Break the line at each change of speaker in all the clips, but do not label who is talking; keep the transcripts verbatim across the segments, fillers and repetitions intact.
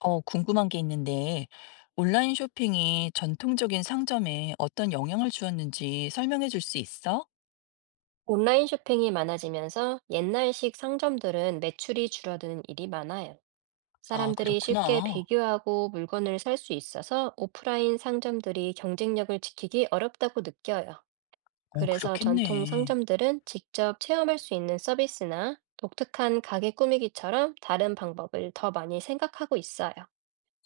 어, 궁금한 게 있는데, 온라인 쇼핑이 전통적인 상점에 어떤 영향을 주었는지 설명해 줄 수 있어?
온라인 쇼핑이 많아지면서 옛날식 상점들은 매출이 줄어드는 일이 많아요.
아,
사람들이 쉽게
그렇구나.
비교하고 물건을 살 수 있어서 오프라인 상점들이 경쟁력을 지키기 어렵다고 느껴요.
어,
그래서 전통
그렇겠네.
상점들은 직접 체험할 수 있는 서비스나 독특한 가게 꾸미기처럼 다른 방법을 더 많이 생각하고 있어요.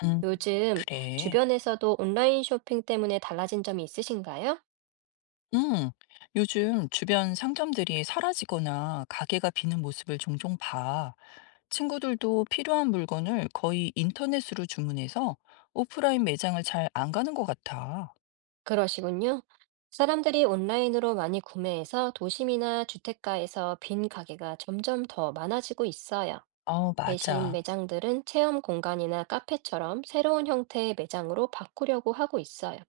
음,
요즘
그래.
주변에서도 온라인 쇼핑 때문에 달라진 점이 있으신가요?
음, 요즘 주변 상점들이 사라지거나 가게가 비는 모습을 종종 봐. 친구들도 필요한 물건을 거의 인터넷으로 주문해서 오프라인 매장을 잘 안 가는 것 같아.
그러시군요. 사람들이 온라인으로 많이 구매해서 도심이나 주택가에서 빈 가게가 점점 더 많아지고 있어요.
아, 맞아.
매장들은 체험 공간이나 카페처럼 새로운 형태의 매장으로 바꾸려고 하고 있어요.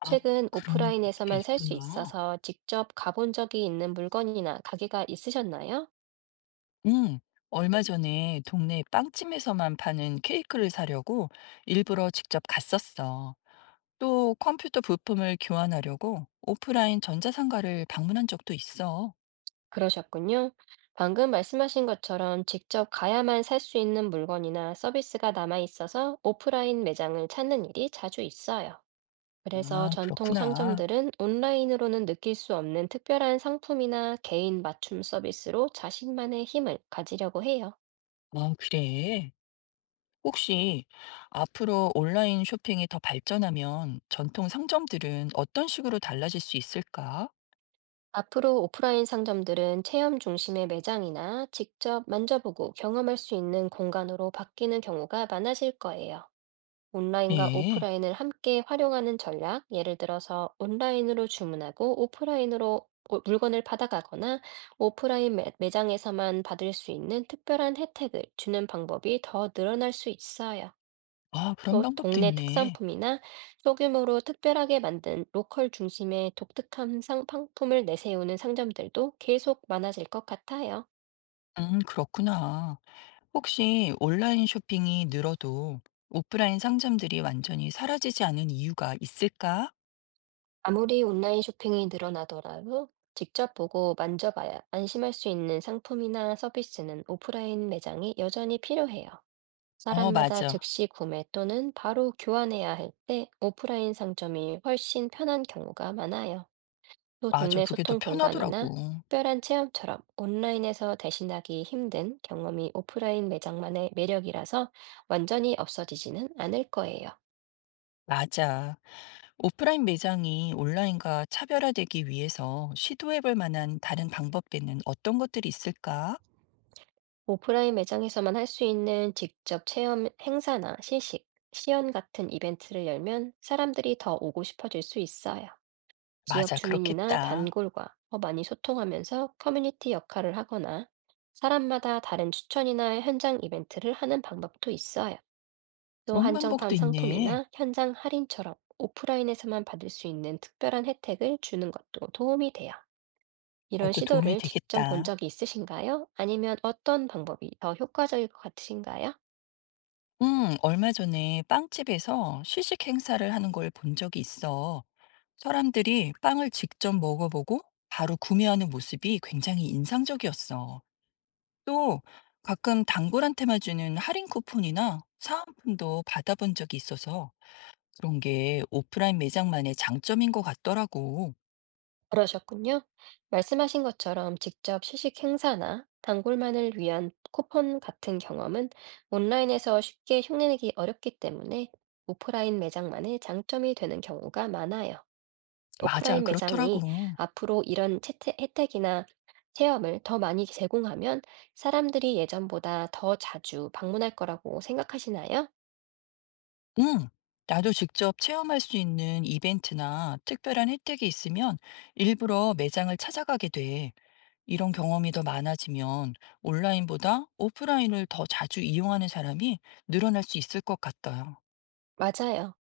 아,
최근
그런 게
오프라인에서만 살 수
있구나.
있어서 직접 가본 적이 있는 물건이나 가게가 있으셨나요?
음, 얼마 전에 동네 빵집에서만 파는 케이크를 사려고 일부러 직접 갔었어. 또 컴퓨터 부품을 교환하려고 오프라인 전자상가를 방문한 적도 있어.
그러셨군요. 방금 말씀하신 것처럼 직접 가야만 살 수 있는 물건이나 서비스가 남아 있어서 오프라인 매장을 찾는 일이 자주 있어요. 그래서
아,
전통
그렇구나.
상점들은 온라인으로는 느낄 수 없는 특별한 상품이나 개인 맞춤 서비스로 자신만의 힘을 가지려고 해요.
아, 그래. 혹시 앞으로 온라인 쇼핑이 더 발전하면 전통 상점들은 어떤 식으로 달라질 수 있을까?
앞으로 오프라인 상점들은 체험 중심의 매장이나 직접 만져보고 경험할 수 있는 공간으로 바뀌는 경우가 많아질 거예요. 온라인과
네.
오프라인을 함께 활용하는 전략, 예를 들어서 온라인으로 주문하고 오프라인으로 오- 물건을 받아가거나 오프라인 매- 매장에서만 받을 수 있는 특별한 혜택을 주는 방법이 더 늘어날 수 있어요.
아, 그런 방법도
동네
있네.
상품이나 소규모로 특별하게 만든 로컬 중심의 독특한 상품을 내세우는 상점들도 계속 많아질 것 같아요.
음, 그렇구나. 혹시 온라인 쇼핑이 늘어도 오프라인 상점들이 완전히 사라지지 않은 이유가 있을까?
아무리 온라인 쇼핑이 늘어나더라도 직접 보고 만져봐야 안심할 수 있는 상품이나 서비스는 오프라인 매장이 여전히 필요해요.
어,
사람
맞아.
없이 구매 또는 바로 교환해야 할 때 오프라인 상점이 훨씬 편한 경우가 많아요. 또
맞아.
동네 소-
그게 더 편하더라고.
특별한 체험처럼 온라인에서 대신하기 힘든 경험이 오프라인 매장만의 매력이라서 완전히 없어지지는 않을 거예요.
맞아. 오프라인 매장이 온라인과 차별화되기 위해서 시도해볼 만한 다른 방법에는 어떤 것들이 있을까?
오프라인 매장에서만 할 수 있는 직접 체험 행사나 시식, 시연 같은 이벤트를 열면 사람들이 더 오고 싶어질 수 있어요.
맞아.
이나
그렇겠다.
단골과 더 많이 소통하면서 커뮤니티 역할을 하거나 사람마다 다른 추천이나 현장 이벤트를 하는 방법도 있어요.
그런
또한
방법도 있네.
현장 할인처럼 오프라인에서만 받을 수 있는 특별한 혜택을 주는 것도 도움이 돼요. 이런
그것도
시도본
도움이 되겠다.
적이 있으신가요? 아니면 어떤 방법이 더 효과적일 것 같으신가요?
음, 얼마 전에 빵집에서 시식 행사를 하는 걸 본 적이 있어. 사람들이 빵을 직접 먹어보고 바로 구매하는 모습이 굉장히 인상적이었어. 또 가끔 단골한테만 주는 할인 쿠폰이나 사은품도 받아본 적이 있어서 그런 게 오프라인 매장만의 장점인 것 같더라고.
그러셨군요. 말씀하신 것처럼 직접 시식 행사나 단골만을 위한 쿠폰 같은 경험은 온라인에서 쉽게 흉내내기 어렵기 때문에 오프라인 매장만의 장점이 되는 경우가 많아요. 또
맞아, 그렇더라고.
앞으로 이런 채택 혜택이나 체험을 더 많이 제공하면 사람들이 예전보다 더 자주 방문할 거라고 생각하시나요?
응. 나도 직접 체험할 수 있는 이벤트나 특별한 혜택이 있으면 일부러 매장을 찾아가게 돼. 이런 경험이 더 많아지면 온라인보다 오프라인을 더 자주 이용하는 사람이 늘어날 수 있을 것 같아요.
맞아요.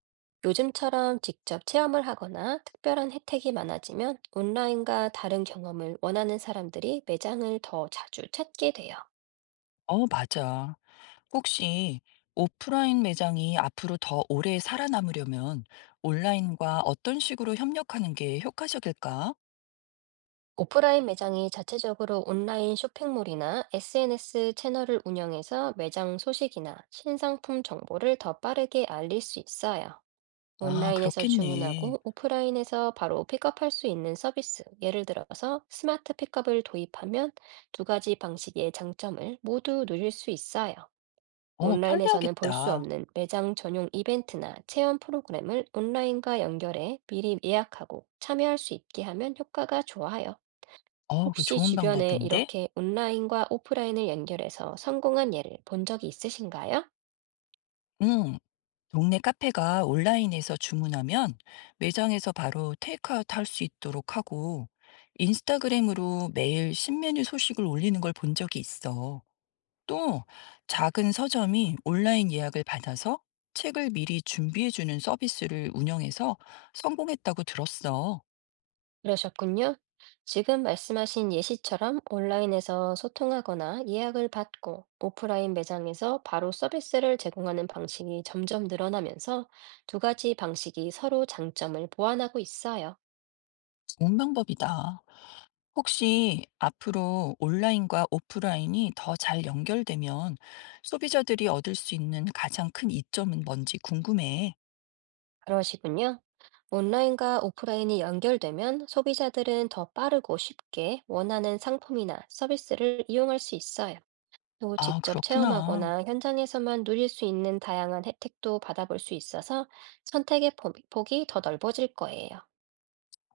요즘처럼 직접 체험을 하거나 특별한 혜택이 많아지면 온라인과 다른 경험을 원하는 사람들이 매장을 더 자주 찾게 돼요.
어, 맞아. 혹시 오프라인 매장이 앞으로 더 오래 살아남으려면 온라인과 어떤 식으로 협력하는 게 효과적일까?
오프라인 매장이 자체적으로 온라인 쇼핑몰이나 에스엔에스 채널을 운영해서 매장 소식이나 신상품 정보를 더 빠르게 알릴 수 있어요.
아,
온라인에서
그렇겠네.
하고 오프라인에서 바로 픽업할 수 있는 서비스, 예를 들어서 스마트 픽업을 도입하면 두 가지 방식의 장점을 모두 누릴 수 있어요.
어,
온라인에
편리하겠다.
없는 매장 전용 이벤트나 체험 프로그램을 온라인과 연결해 미리 예약하고 참여할 수 있게 하면 효과가 좋아요.
어, 그 좋은
주변에
방법인데?
이렇게 온라인과 오프라인을 연결해서 성공한 예를 본 적이 있으신가요?
응. 동네 카페가 온라인에서 주문하면 매장에서 바로 테이크아웃 할 수 있도록 하고 인스타그램으로 매일 신메뉴 소식을 올리는 걸 본 적이 있어. 또 작은 서점이 온라인 예약을 받아서 책을 미리 준비해주는 서비스를 운영해서 성공했다고 들었어.
그러셨군요. 지금 말씀하신 예시처럼 온라인에서 소통하거나 예약을 받고 오프라인 매장에서 바로 서비스를 제공하는 방식이 점점 늘어나면서 두 가지 방식이 서로 장점을 보완하고 있어요.
좋은 방법이다. 혹시 앞으로 온라인과 오프라인이 더 잘 연결되면 소비자들이 얻을 수 있는 가장 큰 이점은 뭔지 궁금해.
그러시군요. 온라인과 오프라인이 연결되면 소비자들은 더 빠르고 쉽게 원하는 상품이나 서비스를 이용할 수 있어요. 또
아, 그렇구나.
직구나 현장에서만 누릴 수 있는 다양한 혜택도 받아볼 수 있어서 선택의 폭- 폭이 더 넓어질 거예요.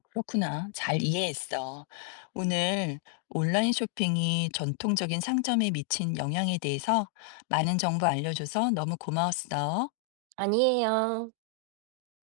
그렇구나. 잘 이해했어. 오늘 온라인 쇼핑이 전통적인 상점에 미친 영향에 대해서 많은 정보 알려줘서 너무 고마웠어.
아니에요.